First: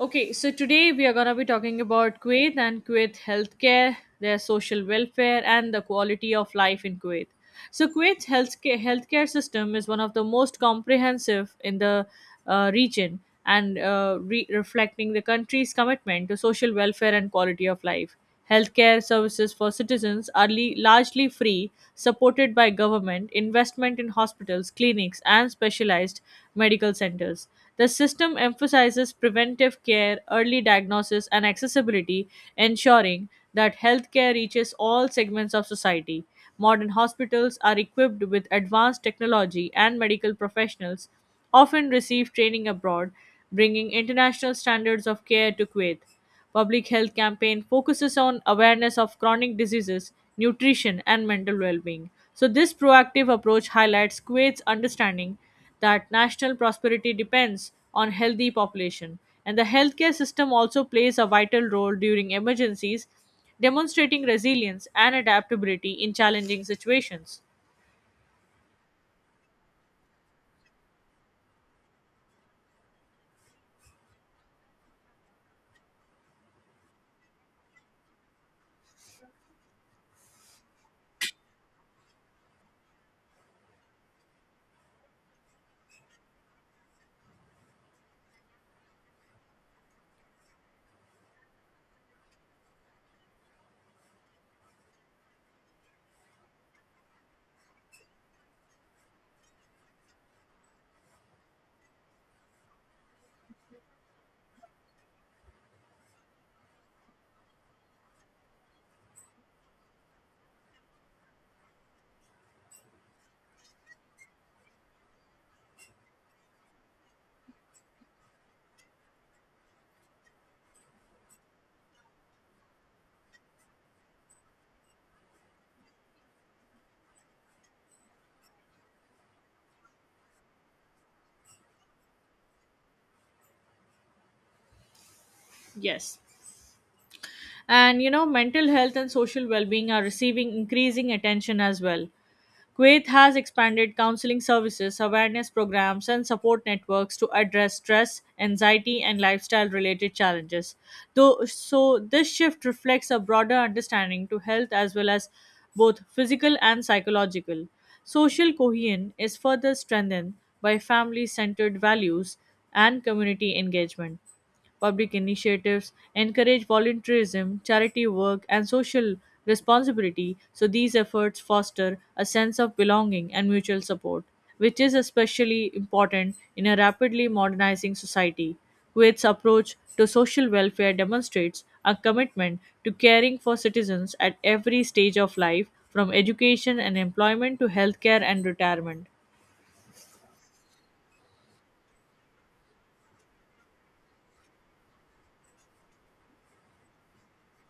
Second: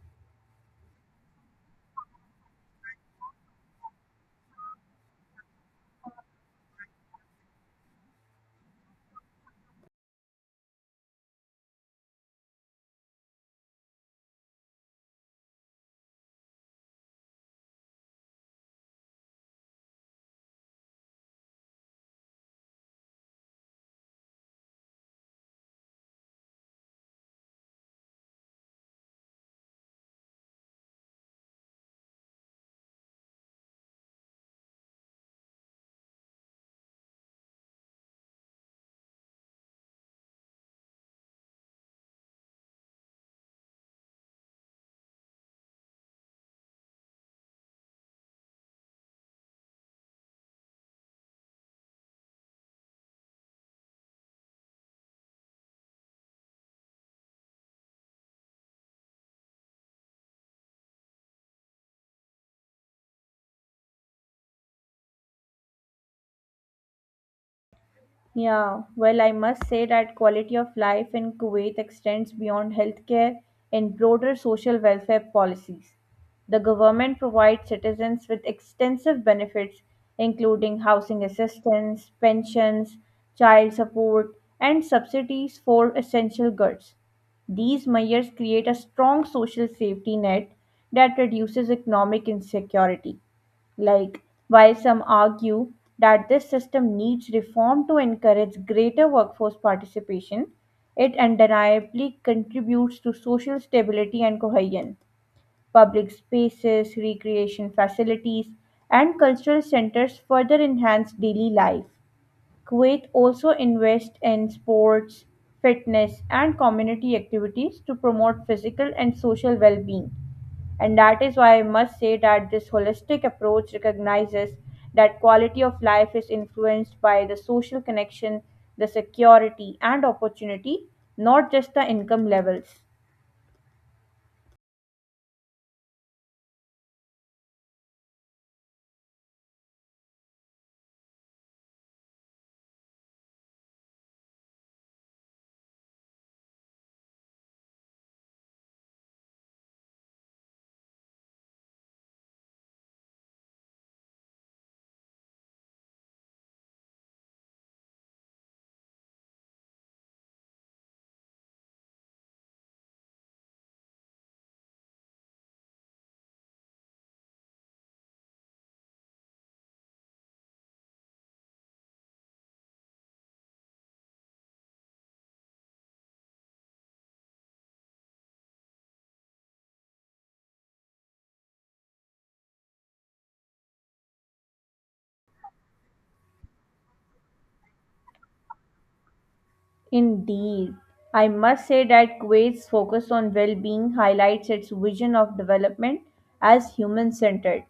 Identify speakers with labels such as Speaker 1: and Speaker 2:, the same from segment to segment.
Speaker 1: Okay, so today we are going to be talking about Kuwait and Kuwait healthcare, their social welfare, and the quality of life in Kuwait. So, Kuwait's healthcare system is one of the most comprehensive in the region and reflecting the country's commitment to social welfare and quality of life. Healthcare services for citizens are largely free, supported by government, investment in hospitals, clinics, and specialized medical centers. The system emphasizes preventive care, early diagnosis, and accessibility, ensuring that healthcare reaches all segments of society. Modern hospitals are equipped with advanced technology, and medical professionals often receive training abroad, bringing international standards of care to Kuwait. Public health campaign focuses on awareness of chronic diseases, nutrition, and mental well-being. So this proactive approach highlights Kuwait's understanding that national prosperity depends on healthy population, and the healthcare system also plays a vital role during emergencies, demonstrating resilience and adaptability in challenging situations.
Speaker 2: Yeah, well, I must say that quality of life in Kuwait extends beyond healthcare and broader social welfare policies. The government provides citizens with extensive benefits, including housing assistance, pensions, child support, and subsidies for essential goods. These measures create a strong social safety net that reduces economic insecurity. Like, while some argue that this system needs reform to encourage greater workforce participation, it undeniably contributes to social stability and cohesion. Public spaces, recreation facilities, and cultural centers further enhance daily life. Kuwait also invests in sports, fitness, and community activities to promote physical and social well being. And that is why I must say that this holistic approach recognizes that quality of life is influenced by the social connection, the security, and opportunity, not just the income levels.
Speaker 1: Yes. And you know, mental health and social well being are receiving increasing attention as well. Kuwait has expanded counseling services, awareness programs, and support networks to address stress, anxiety, and lifestyle related challenges. Though, so, this shift reflects a broader understanding to health as well as both physical and psychological. Social cohesion is further strengthened by family centered values and community engagement. Public initiatives encourage volunteerism, charity work, and social responsibility, so these efforts foster a sense of belonging and mutual support, which is especially important in a rapidly modernizing society. Kuwait's approach to social welfare demonstrates a commitment to caring for citizens at every stage of life, from education and employment to healthcare and retirement.
Speaker 2: Indeed. I must say that Kuwait's focus on well being highlights its vision of development as human centered.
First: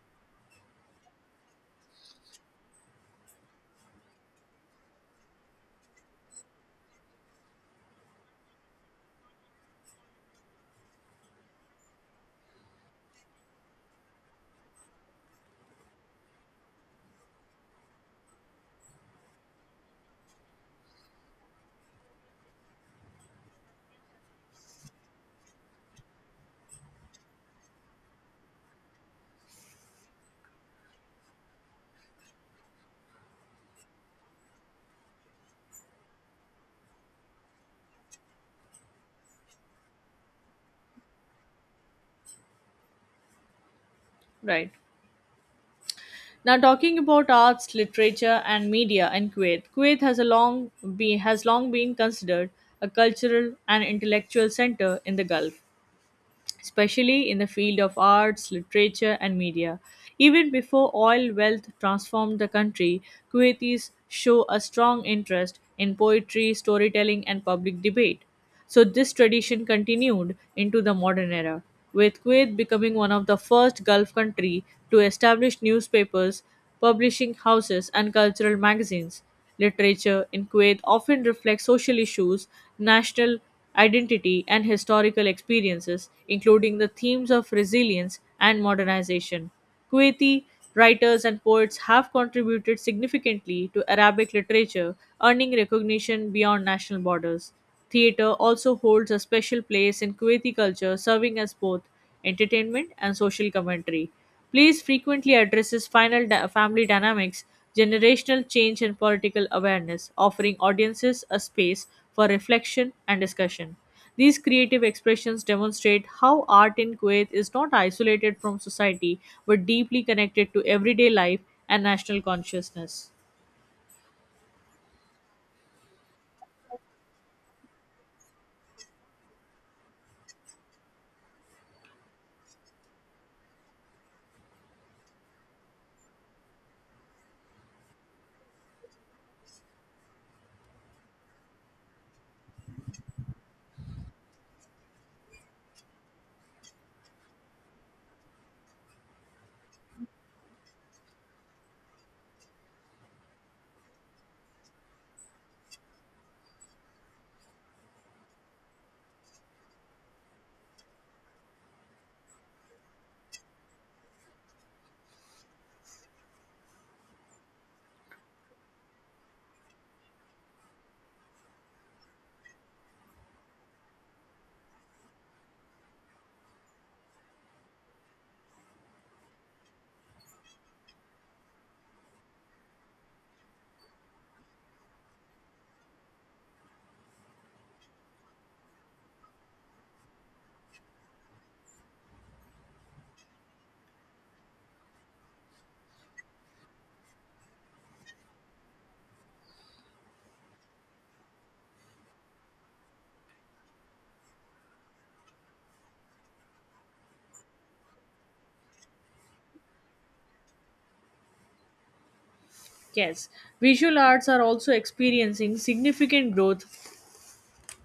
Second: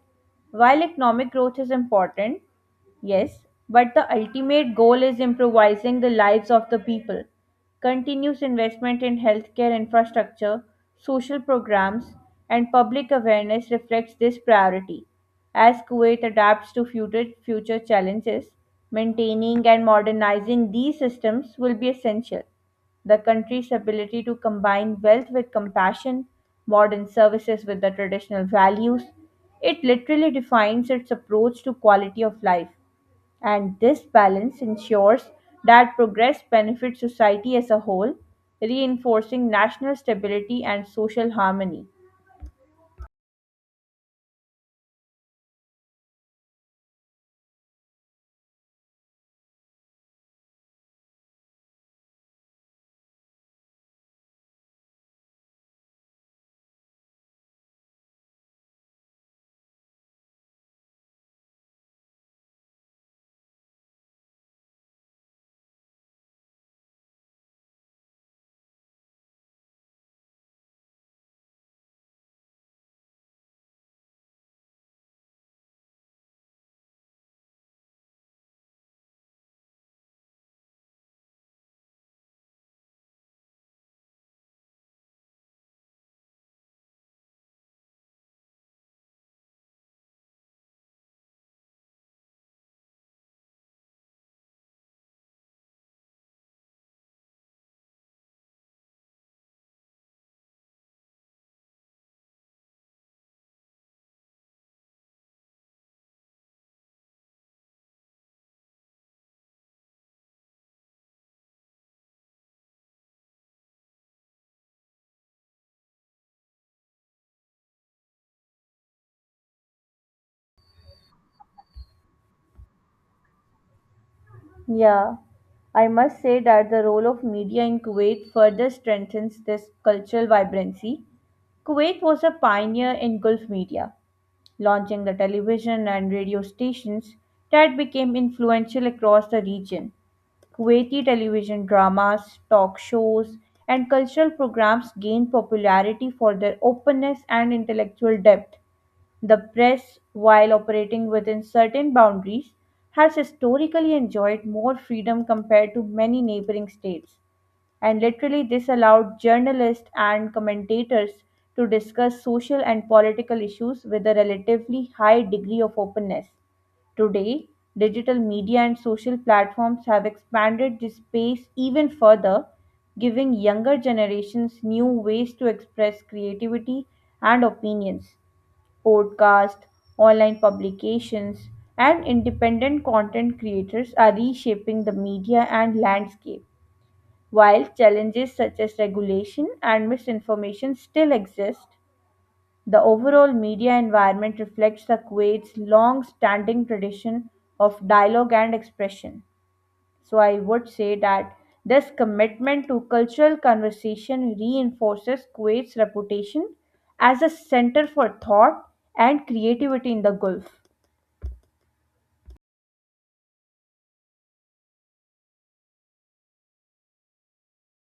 Speaker 2: While economic growth is important, yes, but the ultimate goal is improvising the lives of the people. Continuous investment in healthcare infrastructure, social programs, and public awareness reflects this priority. As Kuwait adapts to future challenges, maintaining and modernizing these systems will be essential. The country's ability to combine wealth with compassion, modern services with the traditional values, it literally defines its approach to quality of life and this balance ensures that progress benefits society as a whole, reinforcing national stability and social harmony.
Speaker 1: Right. Now, talking about arts, literature, and media in Kuwait, Kuwait has has long been considered a cultural and intellectual center in the Gulf, especially in the field of arts, literature, and media. Even before oil wealth transformed the country, Kuwaitis show a strong interest in poetry, storytelling, and public debate. So, this tradition continued into the modern era, with Kuwait becoming one of the first Gulf country to establish newspapers, publishing houses, and cultural magazines. Literature in Kuwait often reflects social issues, national identity, and historical experiences, including the themes of resilience and modernization. Kuwaiti writers and poets have contributed significantly to Arabic literature, earning recognition beyond national borders. Theater also holds a special place in Kuwaiti culture, serving as both entertainment and social commentary. Plays frequently addresses family dynamics, generational change, and political awareness, offering audiences a space for reflection and discussion. These creative expressions demonstrate how art in Kuwait is not isolated from society but deeply connected to everyday life and national consciousness.
Speaker 2: Yeah, I must say that the role of media in Kuwait further strengthens this cultural vibrancy. Kuwait was a pioneer in Gulf media, launching the television and radio stations that became influential across the region. Kuwaiti television dramas, talk shows, and cultural programs gained popularity for their openness and intellectual depth. The press, while operating within certain boundaries, has historically enjoyed more freedom compared to many neighboring states. And literally, this allowed journalists and commentators to discuss social and political issues with a relatively high degree of openness. Today, digital media and social platforms have expanded this space even further, giving younger generations new ways to express creativity and opinions. Podcasts, online publications, and independent content creators are reshaping the media and landscape. While challenges such as regulation and misinformation still exist, the overall media environment reflects the Kuwait's long-standing tradition of dialogue and expression. So I would say that this commitment to cultural conversation reinforces Kuwait's reputation as a center for thought and creativity in the Gulf.
Speaker 1: Yes, visual arts are also experiencing significant growth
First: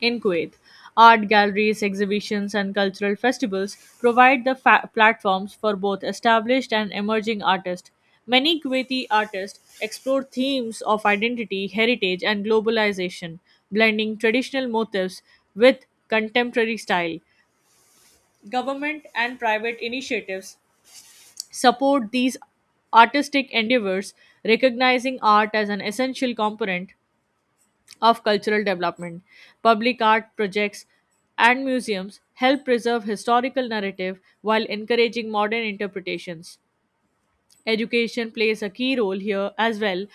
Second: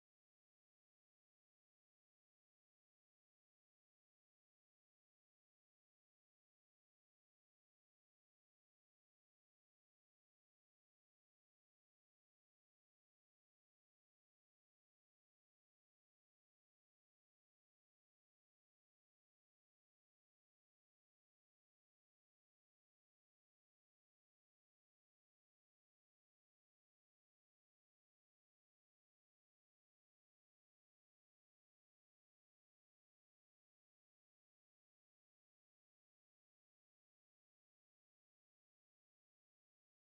Speaker 1: in Kuwait. Art galleries, exhibitions, and cultural festivals provide the platforms for both established and emerging artists. Many Kuwaiti artists explore themes of identity, heritage, and globalization, blending traditional motifs with contemporary style. Government and private initiatives support these artistic endeavors, recognizing art as an essential component of cultural development. Public art projects and museums help preserve historical narrative while encouraging modern interpretations. Education plays a key role here as well,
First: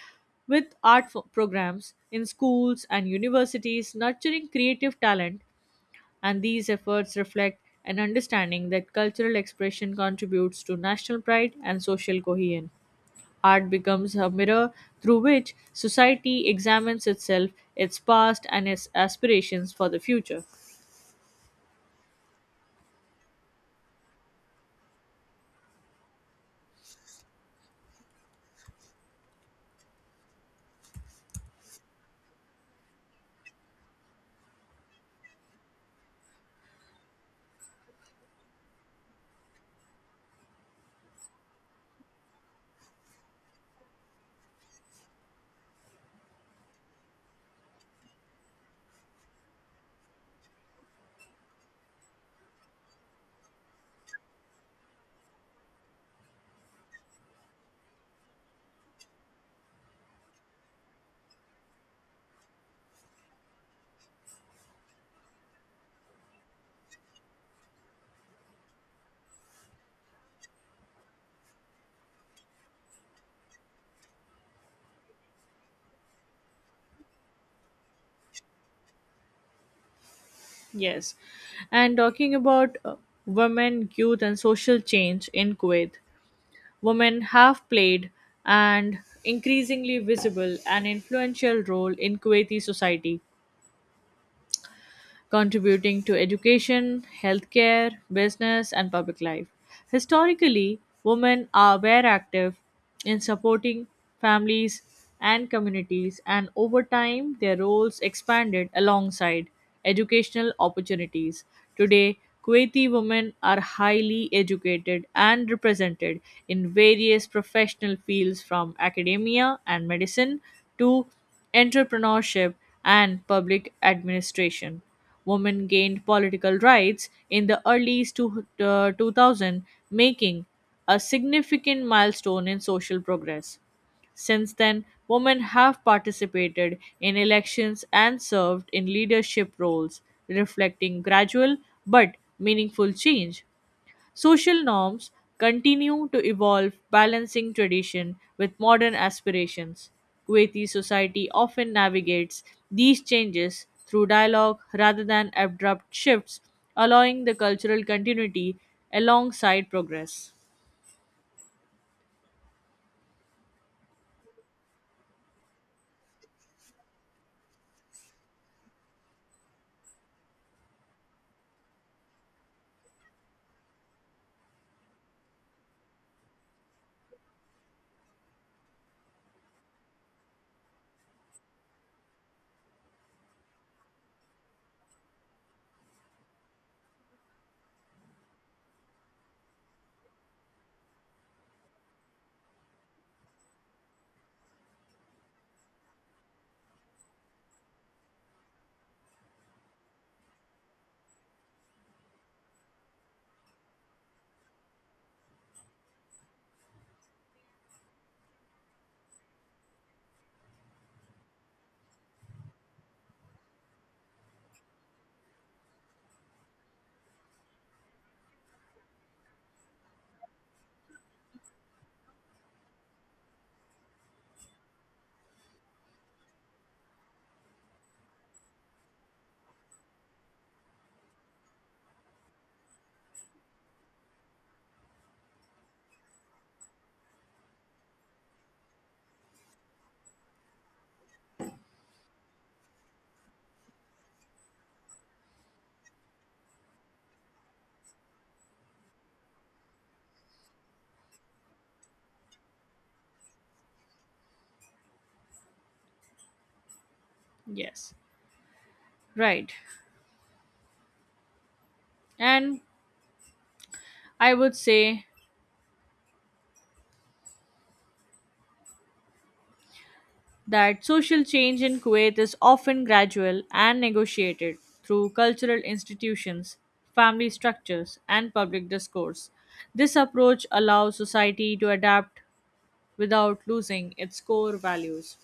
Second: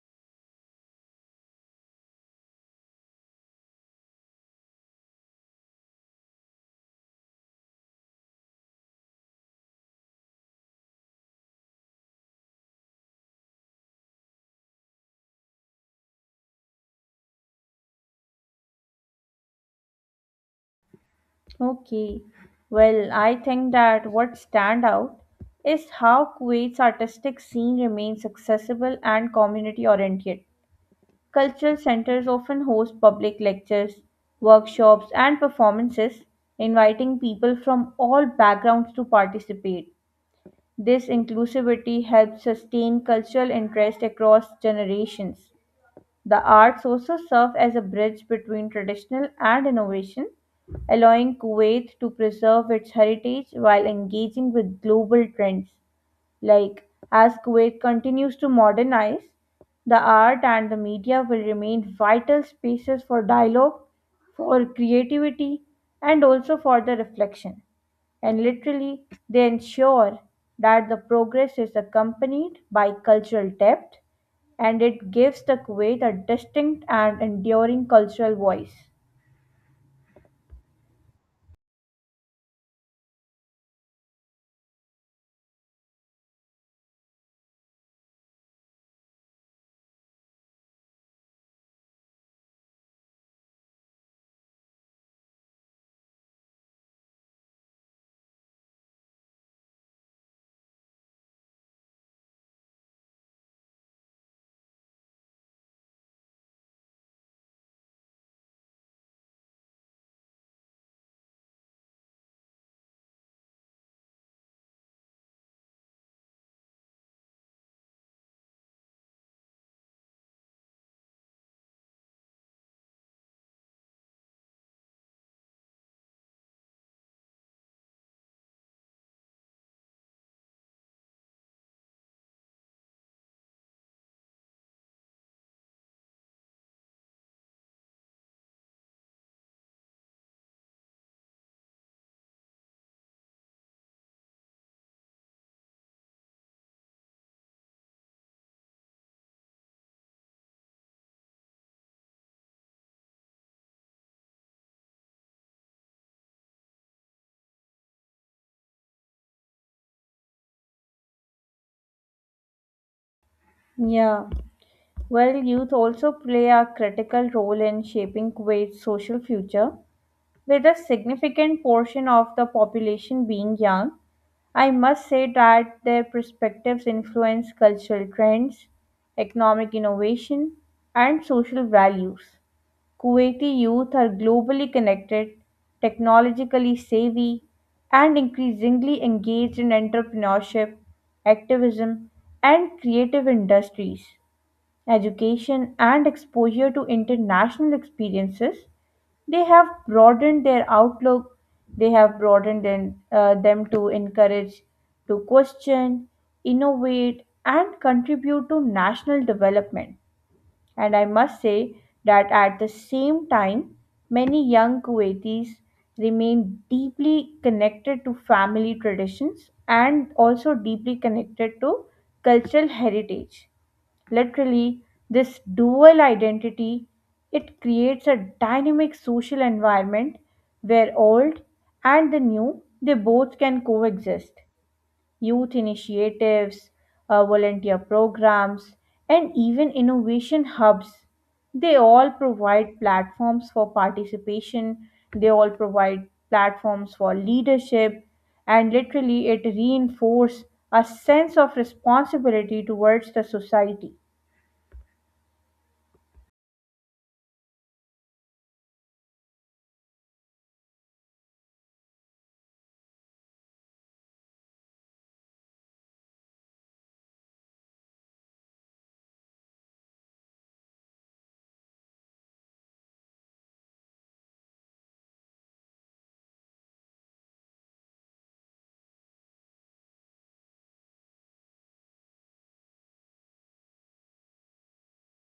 Speaker 1: with programs in schools and universities nurturing creative talent, and these efforts reflect an understanding that cultural expression contributes to national pride and social cohesion. Art becomes a mirror through which society examines itself, its past, and its aspirations for the future.
Speaker 2: Okay. Well, I think that what stand out is how Kuwait's artistic scene remains accessible and community oriented. Cultural centers often host public lectures, workshops, and performances, inviting people from all backgrounds to participate. This inclusivity helps sustain cultural interest across generations. The arts also serve as a bridge between traditional and innovation, allowing Kuwait to preserve its heritage while engaging with global trends. Like, as Kuwait continues to modernize, the art and the media will remain vital spaces for dialogue, for creativity, and also for the reflection. And literally, they ensure that the progress is accompanied by cultural depth and it gives the Kuwait a distinct and enduring cultural voice.
Speaker 1: Yes. And talking about women, youth, and social change in Kuwait, women have played an increasingly visible and influential role in Kuwaiti society, contributing to education, healthcare, business, and public life. Historically, were active in supporting families and communities, and over time, their roles expanded alongside educational opportunities. Today, Kuwaiti women are highly educated and represented in various professional fields, from academia and medicine to entrepreneurship and public administration. Women gained political rights in the early 2000, making a significant milestone in social progress. Since then, women have participated in elections and served in leadership roles, reflecting gradual but meaningful change. Social norms continue to evolve, balancing tradition with modern aspirations. Kuwaiti society often navigates these changes through dialogue rather than abrupt shifts, allowing the cultural continuity alongside progress.
Speaker 2: Yeah. Well, youth also play a critical role in shaping Kuwait's social future. With a significant portion of the population being young, I must say that their perspectives influence cultural trends, economic innovation, and social values. Kuwaiti youth are globally connected, technologically savvy, and increasingly engaged in entrepreneurship, activism, and creative industries education, and exposure to international experiences, they have broadened their outlook, they have broadened in, them to encourage, to question, innovate, and contribute to national development. And I must say that at the same time, many young Kuwaitis remain deeply connected to family traditions and also deeply connected to cultural heritage. Literally, this dual identity it creates a dynamic social environment where old and the new they both can coexist. Youth initiatives, volunteer programs, and even innovation hubs they all provide platforms for participation they all provide platforms for leadership and literally it reinforces a sense of responsibility towards the society.
Speaker 1: Yes, right. And I would say that social change in Kuwait is often gradual and negotiated through cultural institutions, family structures, and public discourse. This approach allows society to adapt without losing its core values.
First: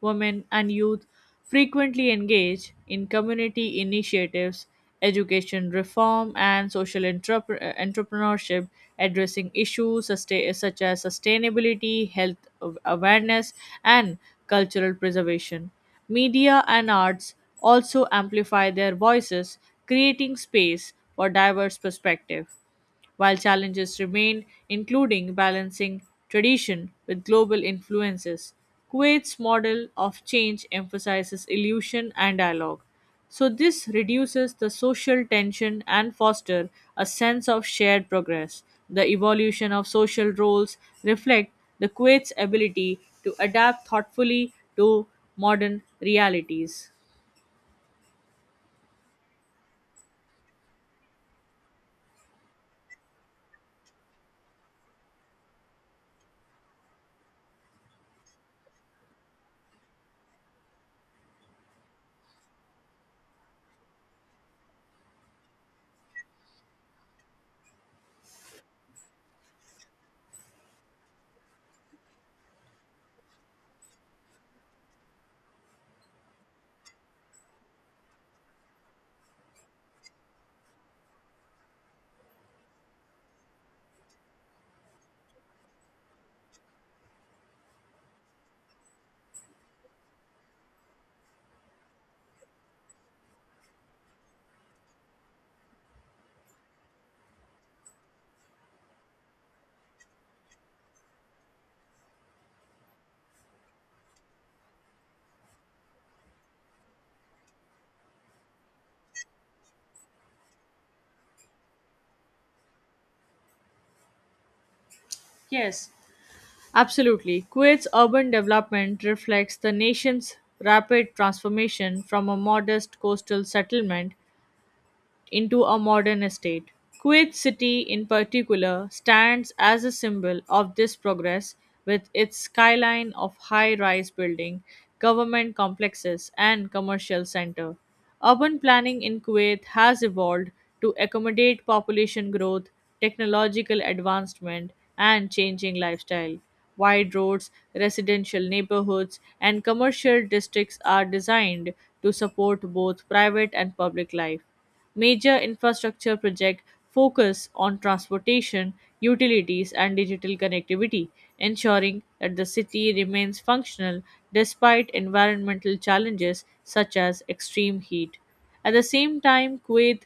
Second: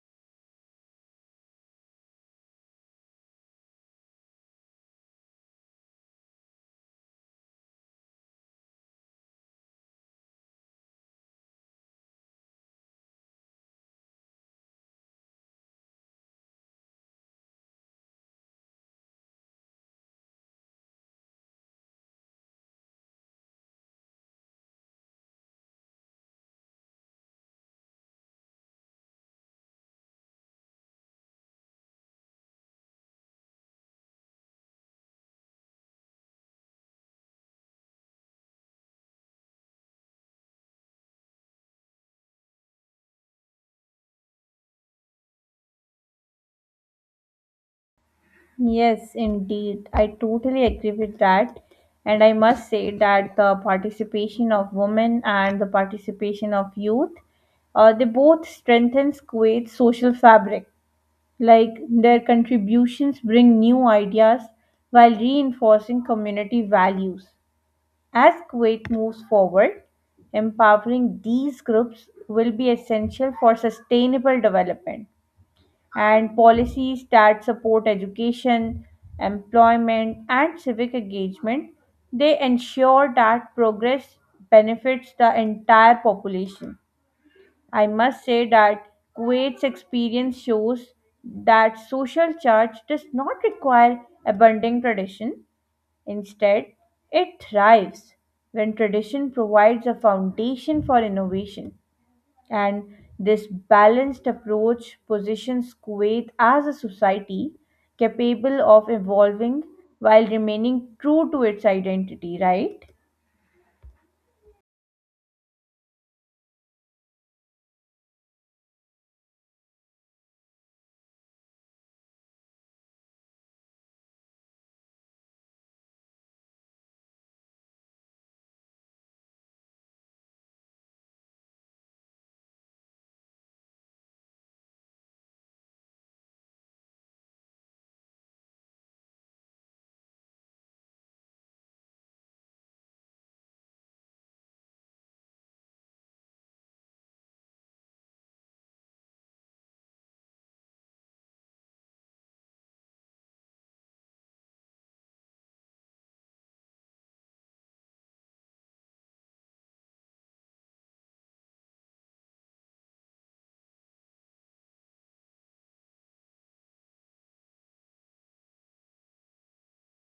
Speaker 1: Women and youth frequently engage in community initiatives, education reform, and social entrepreneurship, addressing issues such as sustainability, health awareness, and cultural preservation. Media and arts also amplify their voices, creating space for diverse perspectives while challenges remain, including balancing tradition with global influences. Kuwait's model of change emphasizes illusion and dialogue. So, this reduces the social tension and fosters a sense of shared progress. The evolution of social roles reflect the Kuwait's ability to adapt thoughtfully to modern realities.
Speaker 2: Yes, indeed. I totally agree with that. And I must say that the participation of women and the participation of youth, they both strengthen Kuwait's social fabric. Like their contributions bring new ideas while reinforcing community values. As Kuwait moves forward, empowering these groups will be essential for sustainable development and policies that support education, employment, and civic engagement. They ensure that progress benefits the entire population. I must say that Kuwait's experience shows that social charge does not require abandoning tradition. Instead, it thrives when tradition provides a foundation for innovation. And this balanced approach positions Kuwait as a society capable of evolving while remaining true to its identity, right?
Speaker 1: Yes, absolutely. Kuwait's urban development reflects the nation's rapid transformation from a modest coastal settlement into a modern estate. Kuwait City, in particular, stands as a symbol of this progress with its skyline of high rise building, government complexes, and commercial center. Urban planning in Kuwait has evolved to accommodate population growth, technological advancement, and changing lifestyle. Wide roads, residential neighborhoods, and commercial districts are designed to support both private and public life. Major infrastructure projects focus on transportation, utilities, and digital connectivity, ensuring that the city remains functional despite environmental challenges such as extreme heat. At the same time, Kuwait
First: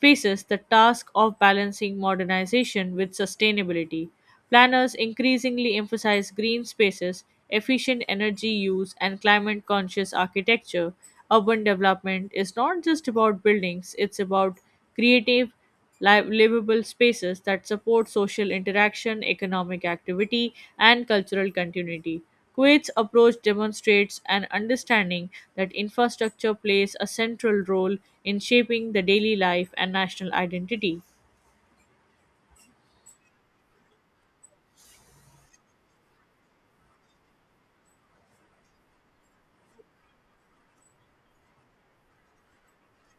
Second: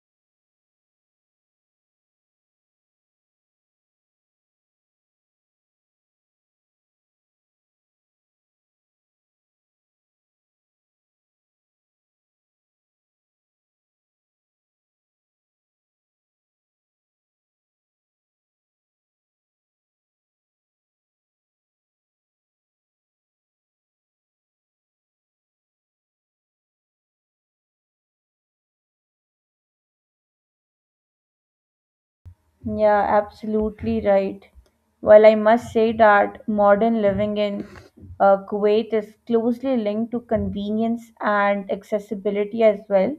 Speaker 1: faces the task of balancing modernization with sustainability. Planners increasingly emphasize green spaces, efficient energy use, and climate conscious architecture. Urban development is not just about buildings, it's about creative livable spaces that support social interaction, economic activity, and cultural continuity. Kuwait's approach demonstrates an understanding that infrastructure plays a central role in shaping the daily life and national identity.
Speaker 2: Yeah, absolutely right. Well, I must say that modern living in Kuwait is closely linked to convenience and accessibility as well.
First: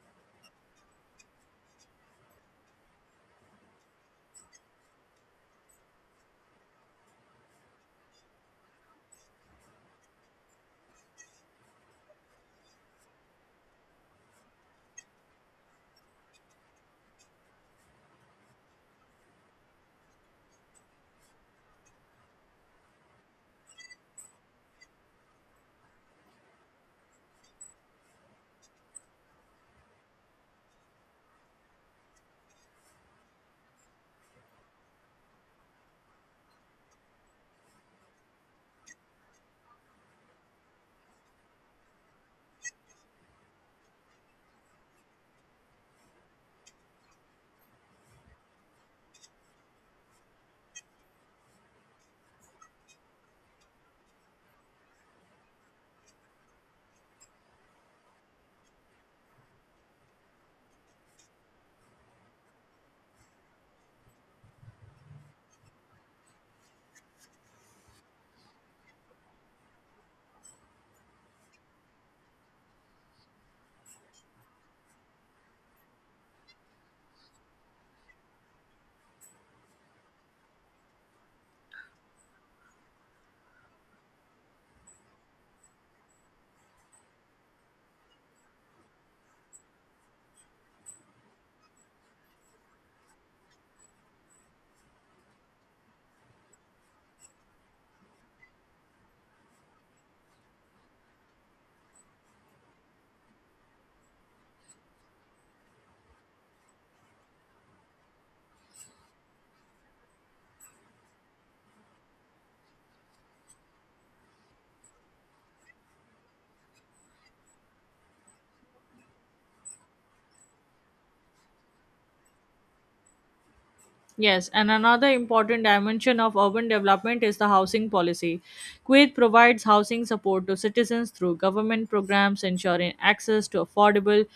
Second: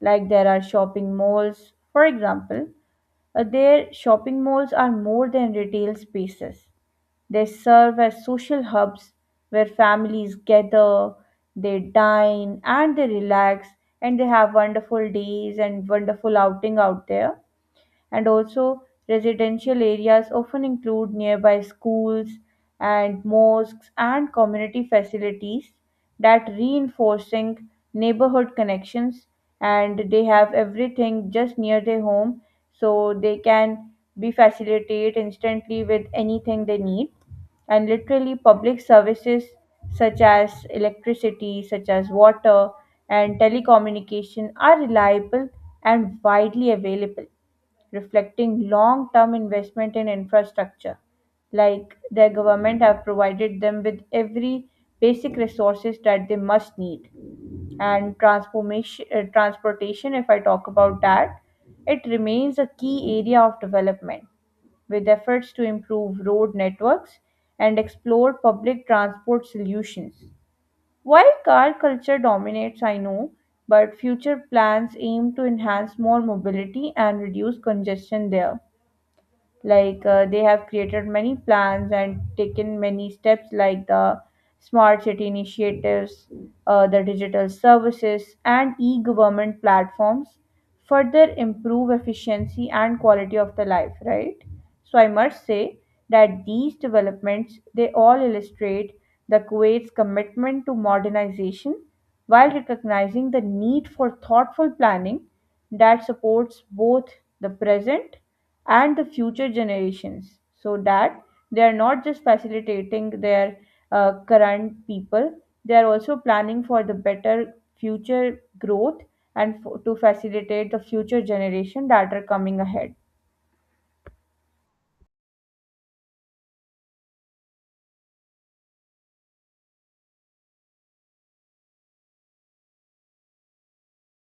Speaker 2: Like there are shopping malls, for example, their shopping malls are more than retail spaces. They serve as social hubs where families gather, they dine, and they relax, and they have wonderful days and wonderful outing out there and also residential areas often include nearby schools and mosques and community facilities that reinforcing neighborhood connections and they have everything just near their home so they can be facilitated instantly with anything they need. And literally public services such as electricity such as water and telecommunication are reliable and widely available, reflecting long term investment in infrastructure. Like their government have provided them with every basic resources that they must need. And transportation, if I talk about that, it remains a key area of development with efforts to improve road networks and explore public transport solutions. While car culture dominates, I know, but future plans aim to enhance more mobility and reduce congestion there like they have created many plans and taken many steps like the smart city initiatives, the digital services and e-government platforms further improve efficiency and quality of the life, right? So I must say that these developments they all illustrate the Kuwait's commitment to modernization while recognizing the need for thoughtful planning that supports both the present and the future generations so that they are not just facilitating their current people, they are also planning for the better future growth and for, to facilitate the future generation that are coming ahead.
Speaker 1: Yes, and another important dimension of urban development is the housing policy. Kuwait provides housing support to citizens through government programs, ensuring access to affordable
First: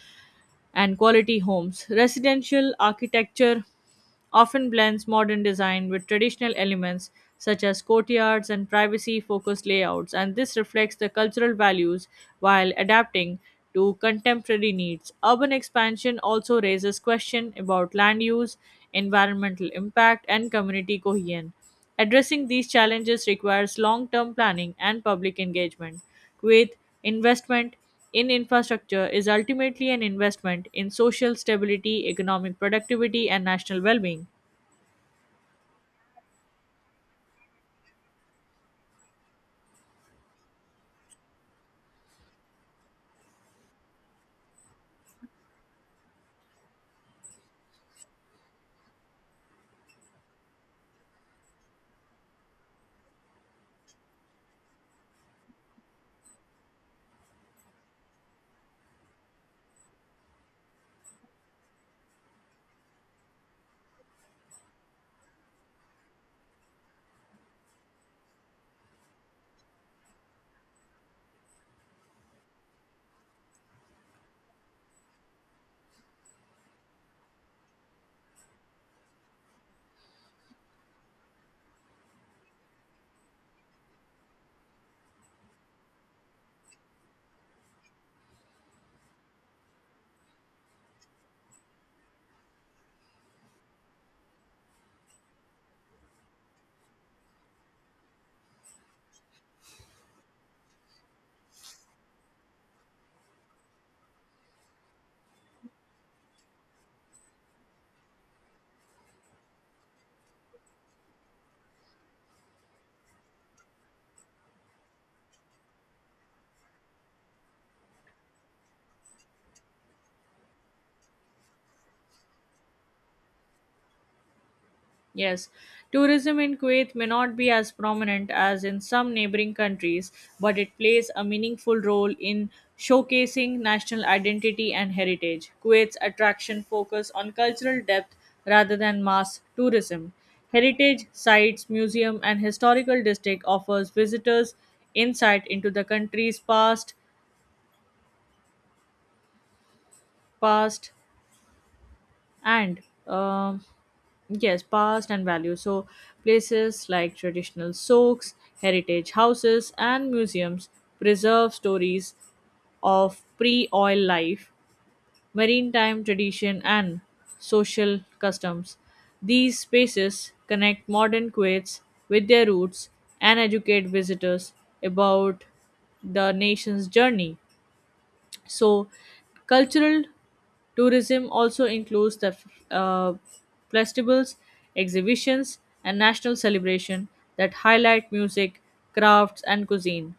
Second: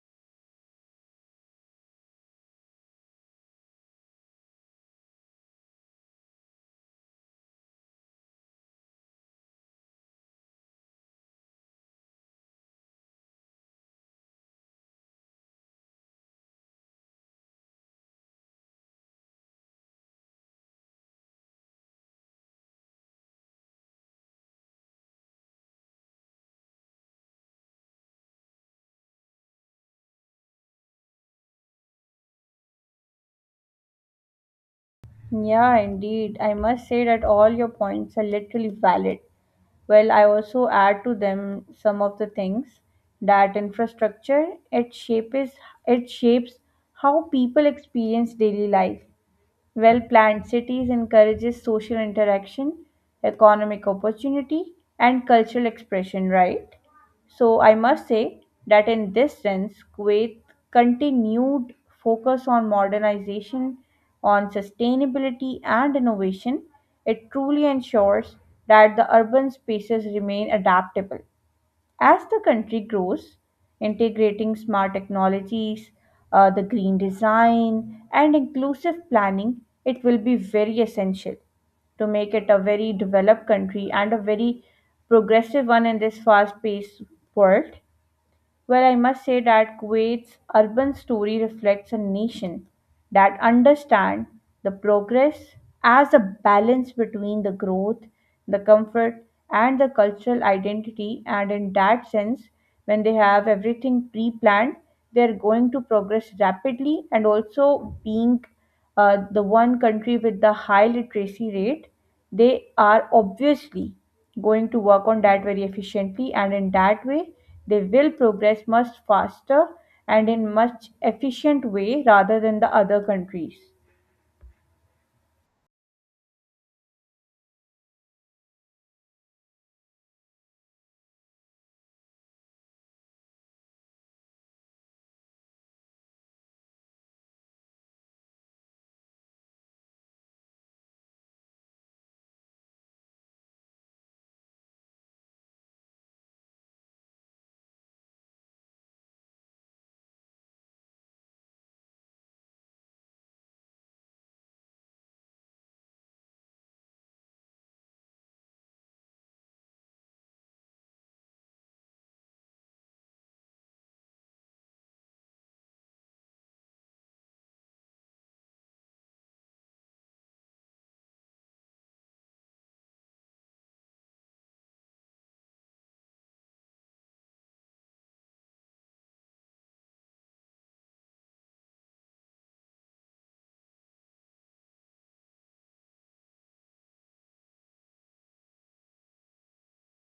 Speaker 1: and quality homes. Residential architecture often blends modern design with traditional elements such as courtyards and privacy focused layouts, and this reflects the cultural values while adapting to contemporary needs. Urban expansion also raises questions about land use, environmental impact, and community cohesion. Addressing these challenges requires long term planning and public engagement. With investment in infrastructure is ultimately an investment in social stability, economic productivity, and national well being.
Speaker 2: Yeah, indeed, I must say that all your points are literally valid. Well, I also add to them some of the things that infrastructure it shapes it shapes how people experience daily life. Well-planned cities encourages social interaction, economic opportunity, and cultural expression, right? So I must say that in this sense, Kuwait continued focus on modernization, on sustainability and innovation. It truly ensures that the urban spaces remain adaptable as the country grows, integrating smart technologies, the green design, and inclusive planning, it will be very essential to make it a very developed country and a very progressive one in this fast paced world. Well, I must say that Kuwait's urban story reflects a nation that understands the progress as a balance between the growth, the comfort, and the cultural identity. And in that sense, when they have everything pre planned, they're going to progress rapidly and also being the one country with the high literacy rate, they are obviously going to work on that very efficiently, and in that way, they will progress much faster and in much efficient way rather than the other countries.
Speaker 1: Yes, tourism in Kuwait may not be as prominent as in some neighboring countries, but it plays a meaningful role in showcasing national identity and heritage. Kuwait's attraction focus on cultural depth rather than mass tourism. Heritage sites, museum and historical district offers visitors insight into the country's past, past and um yes, past and value. So places like traditional souks, heritage houses and museums preserve stories of pre-oil life, maritime tradition and social customs. These spaces connect modern kuwaits with their roots and educate visitors about the nation's journey. So, cultural tourism also includes the uh, festivals, exhibitions, and national celebration that highlight music, crafts, and cuisine.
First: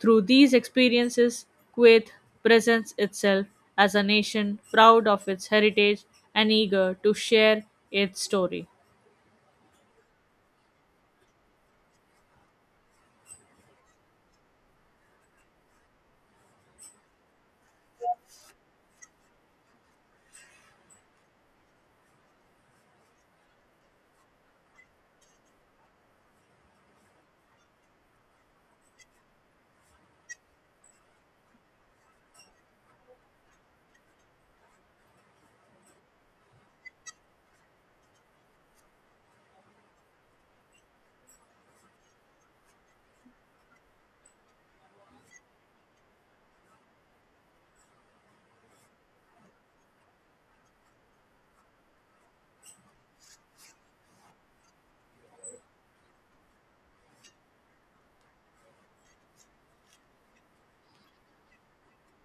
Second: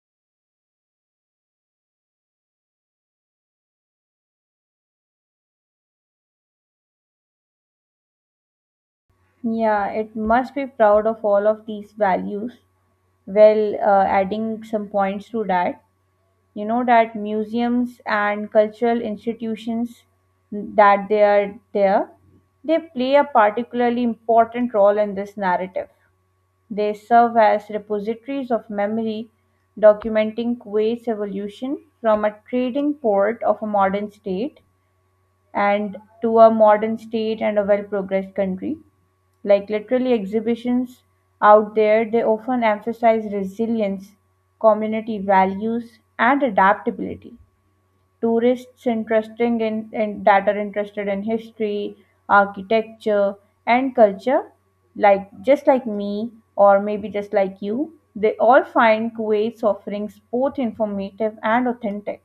Speaker 1: Through these experiences, Kuwait presents itself as a nation proud of its heritage and eager to share its story.
Speaker 2: Yeah, it must be proud of all of these values. Well, adding some points to that, you know that museums and cultural institutions that they are there they play a particularly important role in this narrative. They serve as repositories of memory, documenting Kuwait's evolution from a trading port of a modern state and to a modern state and a well progressed country. Like literally exhibitions out there they often emphasize resilience, community values, and adaptability. Tourists interesting in that are interested in history, architecture, and culture, like just like me or maybe just like you, they all find Kuwait's offerings both informative and authentic.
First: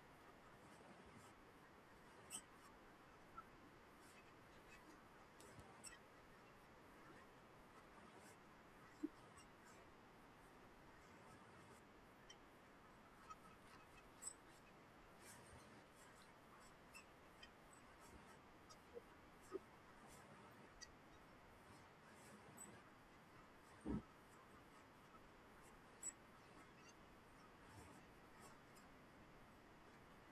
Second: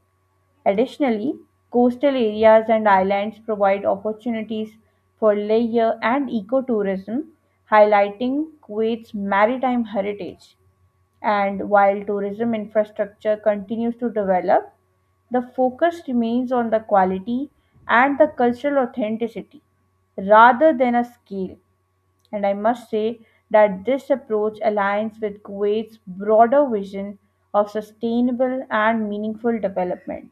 Speaker 2: Additionally, coastal areas and islands provide opportunities for leisure and ecotourism, highlighting Kuwait's maritime heritage. And while tourism infrastructure continues to develop, the focus remains on the quality and the cultural authenticity rather than a scale. And I must say that this approach aligns with Kuwait's broader vision of sustainable and meaningful development.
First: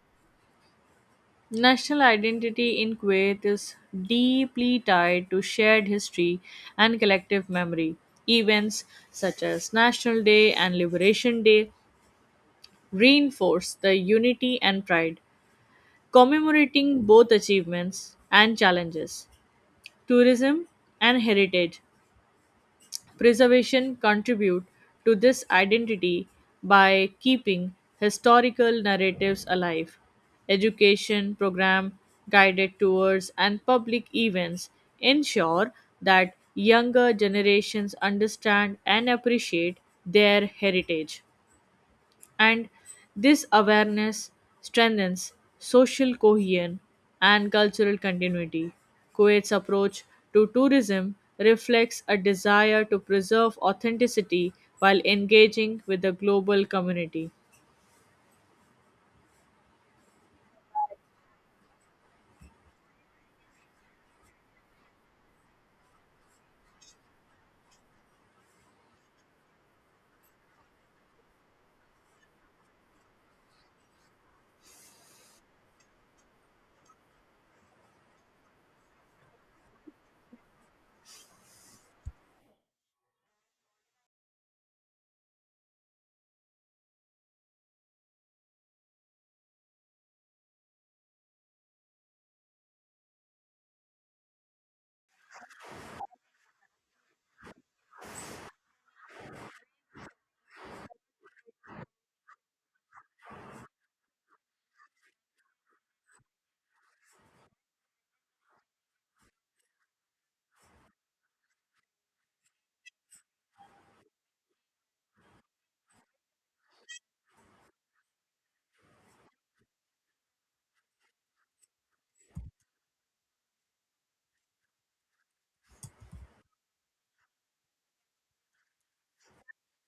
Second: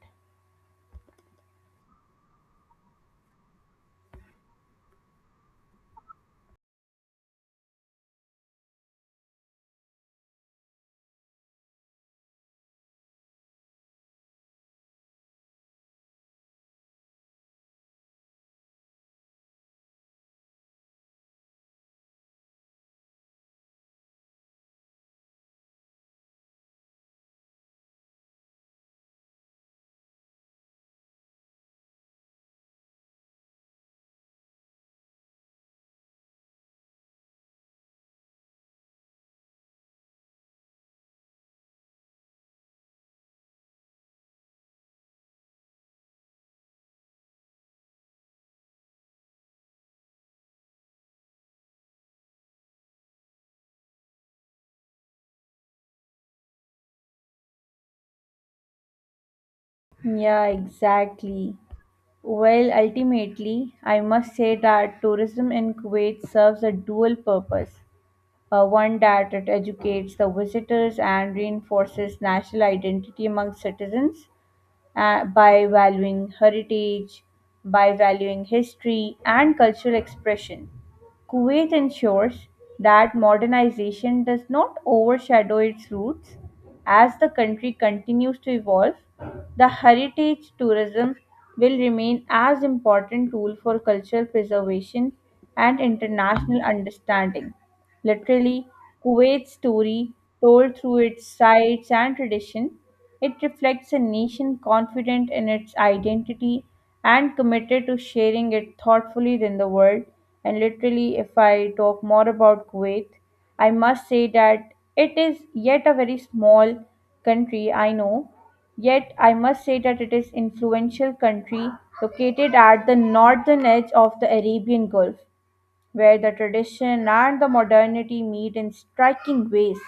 Speaker 1: National identity in Kuwait is deeply tied to shared history and collective memory. Events such as National Day and Liberation Day reinforce the unity and pride, commemorating both achievements and challenges. Tourism and heritage preservation contribute to this identity by keeping historical narratives alive. Education program, guided tours, and public events ensure that younger generations understand and appreciate their heritage, and this awareness strengthens social cohesion and cultural continuity. Kuwait's approach to tourism reflects a desire to preserve authenticity while engaging with the global community.
Speaker 2: Yeah, exactly. Well, ultimately, I must say that tourism in Kuwait serves a dual purpose. One, that it educates the visitors and reinforces national identity among citizens, by valuing heritage, by valuing history and cultural expression. Kuwait ensures that modernization does not overshadow its roots. As the country continues to evolve, the heritage tourism will remain as important tool for cultural preservation and international understanding. Literally, Kuwait's story told through its sites and tradition it reflects a nation confident in its identity and committed to sharing it thoughtfully in the world. And literally, if I talk more about Kuwait, I must say that it is yet a very small country, I know. Yet, I must say that it is influential country located at the northern edge of the Arabian Gulf, where the tradition and the modernity meet in striking ways.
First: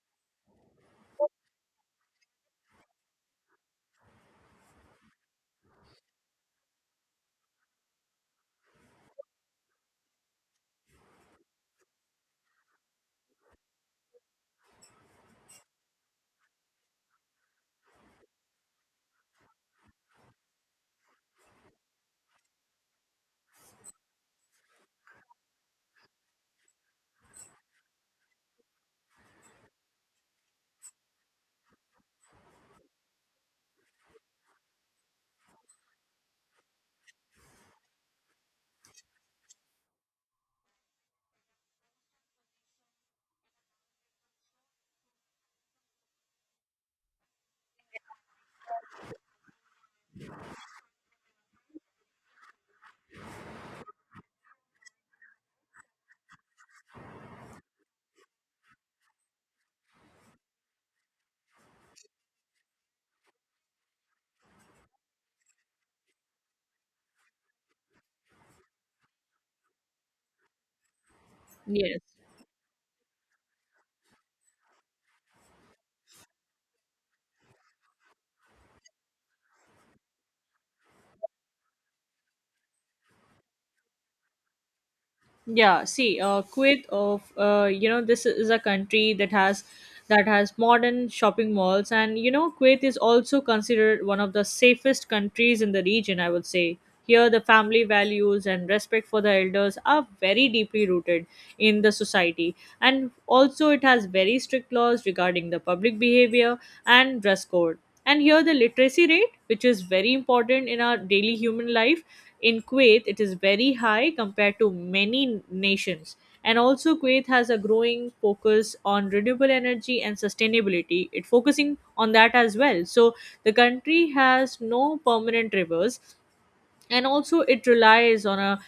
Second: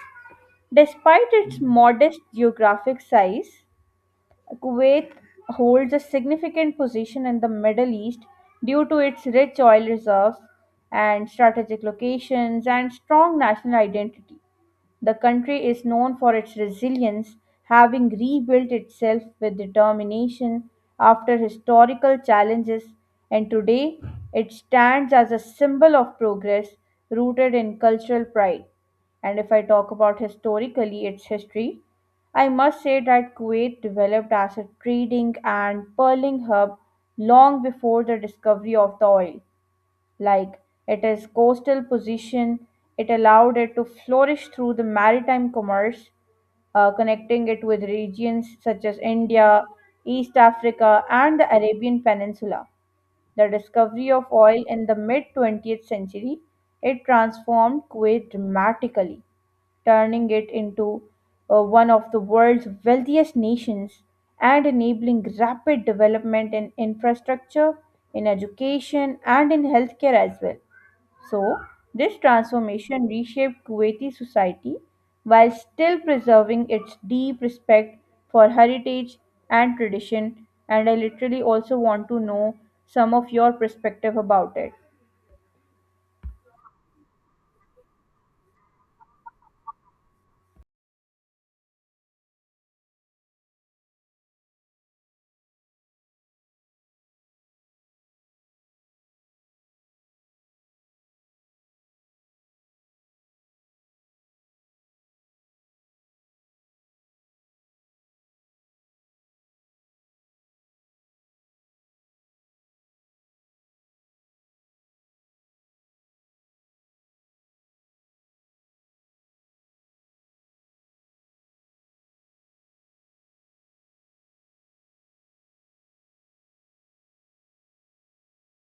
Speaker 2: Despite its modest geographic size, Kuwait holds a significant position in the Middle East due to its rich oil reserves and strategic locations and strong national identity. The country is known for its resilience, having rebuilt itself with determination after historical challenges, and today it stands as a symbol of progress rooted in cultural pride. And if I talk about historically its history, I must say that Kuwait developed as a trading and pearling hub long before the discovery of the oil. Like its coastal position it allowed it to flourish through the maritime commerce, connecting it with regions such as India, East Africa, and the Arabian Peninsula. The discovery of oil in the mid 20th century, it transformed Kuwait dramatically, turning it into one of the world's wealthiest nations and enabling rapid development in infrastructure, in education, and in healthcare as well. So,
Speaker 1: Yes.
Speaker 2: this transformation reshaped Kuwaiti society while still preserving its deep respect for heritage and tradition. And I literally also want to know some of your perspective about it.
Speaker 1: Yeah, see, Kuwait of you know, this is a country that has modern shopping malls, and you know, Kuwait is also considered one of the safest countries in the region. I would say here the family values and respect for the elders are very deeply rooted in the society, and also it has very strict laws regarding the public behavior and dress code. And here the literacy rate, which is very important in our daily human life, in Kuwait it is very high compared to many nations. And also Kuwait has a growing focus on renewable energy and sustainability. It focusing on that as well. So the country has no permanent rivers, and also it relies on a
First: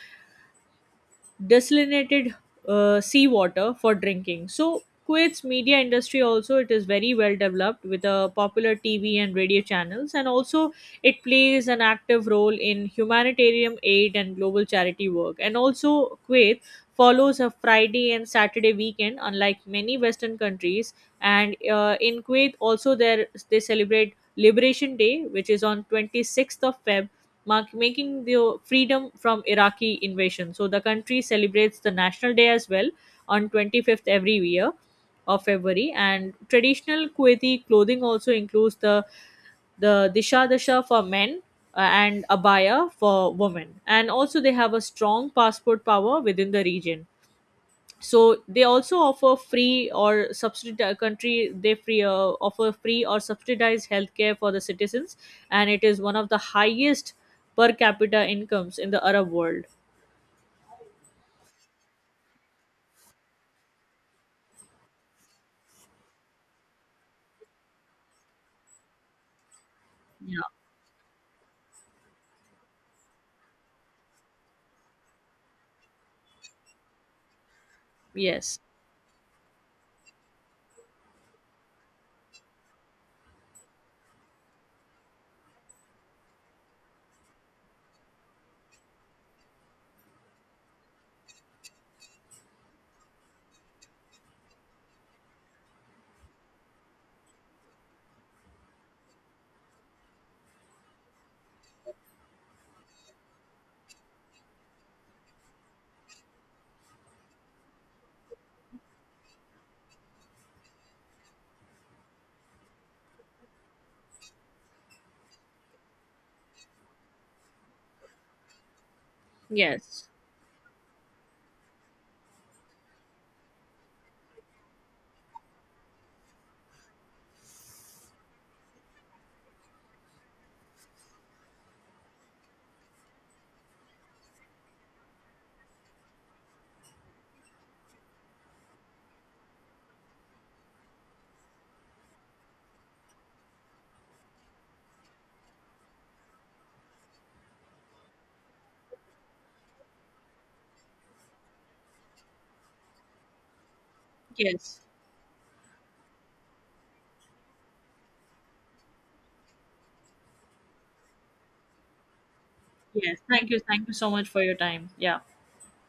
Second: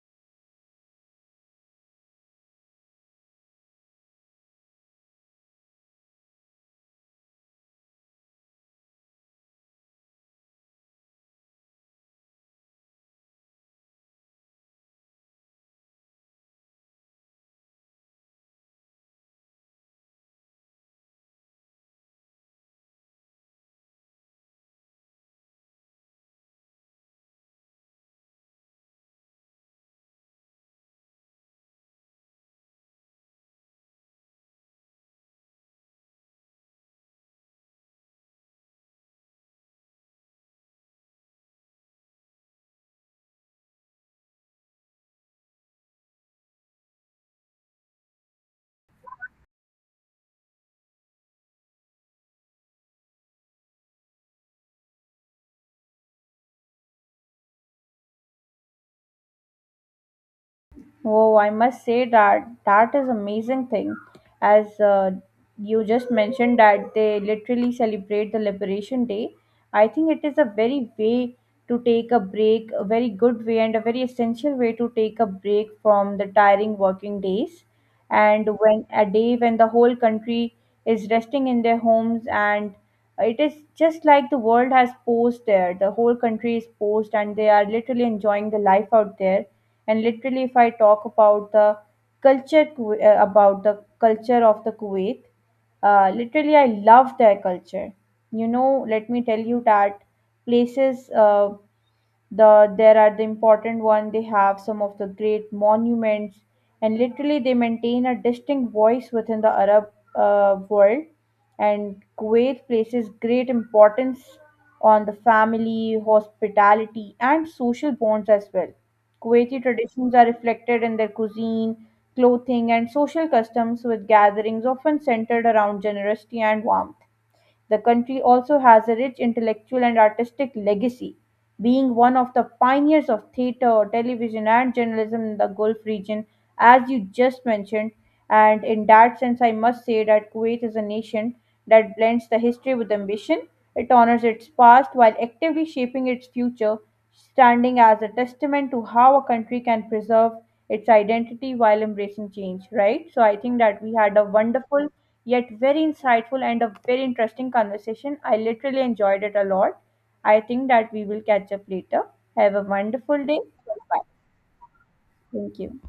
Speaker 1: desalinated seawater for drinking. So Kuwait's media industry also it is very well developed with a popular TV and radio channels, and also it plays an active role in humanitarian aid and global charity work. And also Kuwait follows a Friday and Saturday weekend, unlike many Western countries. And in Kuwait also there they celebrate Liberation Day, which is on 26th of Feb, mark, making the freedom from Iraqi invasion. So the country celebrates the National Day as well on 25th every year of February. And traditional Kuwaiti clothing also includes the disha dasha for men and abaya for women. And also they have a strong passport power within the region, so they also offer free or subsidized country they free offer free or subsidized healthcare for the citizens, and it is one of the highest per capita incomes in the Arab world.
Speaker 2: Oh, I must say that that is amazing thing. As you just mentioned that they literally celebrate the Liberation Day. I think it is
Speaker 1: yeah
Speaker 2: a very way to take a break, a very good way and a very essential way to take a break from the tiring working days. And
Speaker 1: yes
Speaker 2: when a day when the whole country is resting in their homes and it is just like the world has paused there. The whole country is paused, and they are literally enjoying the life out there. And literally if I talk about the about the culture of the Kuwait, literally I love their culture. You know, let me tell you that places, the there are the important one, they have some of the great monuments and literally they maintain a distinct voice within the Arab world. And Kuwait places great importance on the family hospitality and social bonds as well. Kuwaiti
Speaker 1: yes
Speaker 2: traditions are reflected in their cuisine, clothing and social customs, with gatherings often centered around generosity and warmth. The country also has a rich intellectual and artistic legacy, being one of the pioneers of theatre, television, and journalism in the Gulf region, as you just mentioned. And in that sense, I must say that Kuwait is a nation that blends the history with ambition. It honors its past while actively shaping its future, standing as a testament to how a country can preserve its identity while embracing change, right? So I think that we had a
Speaker 1: yes
Speaker 2: wonderful yet very insightful and a very interesting conversation. I literally enjoyed it a lot. I think that we will catch up later. Have a wonderful
Speaker 1: yes,
Speaker 2: day.
Speaker 1: thank you. Thank you
Speaker 2: Bye.
Speaker 1: so much for your time. Yeah.
Speaker 2: Thank you.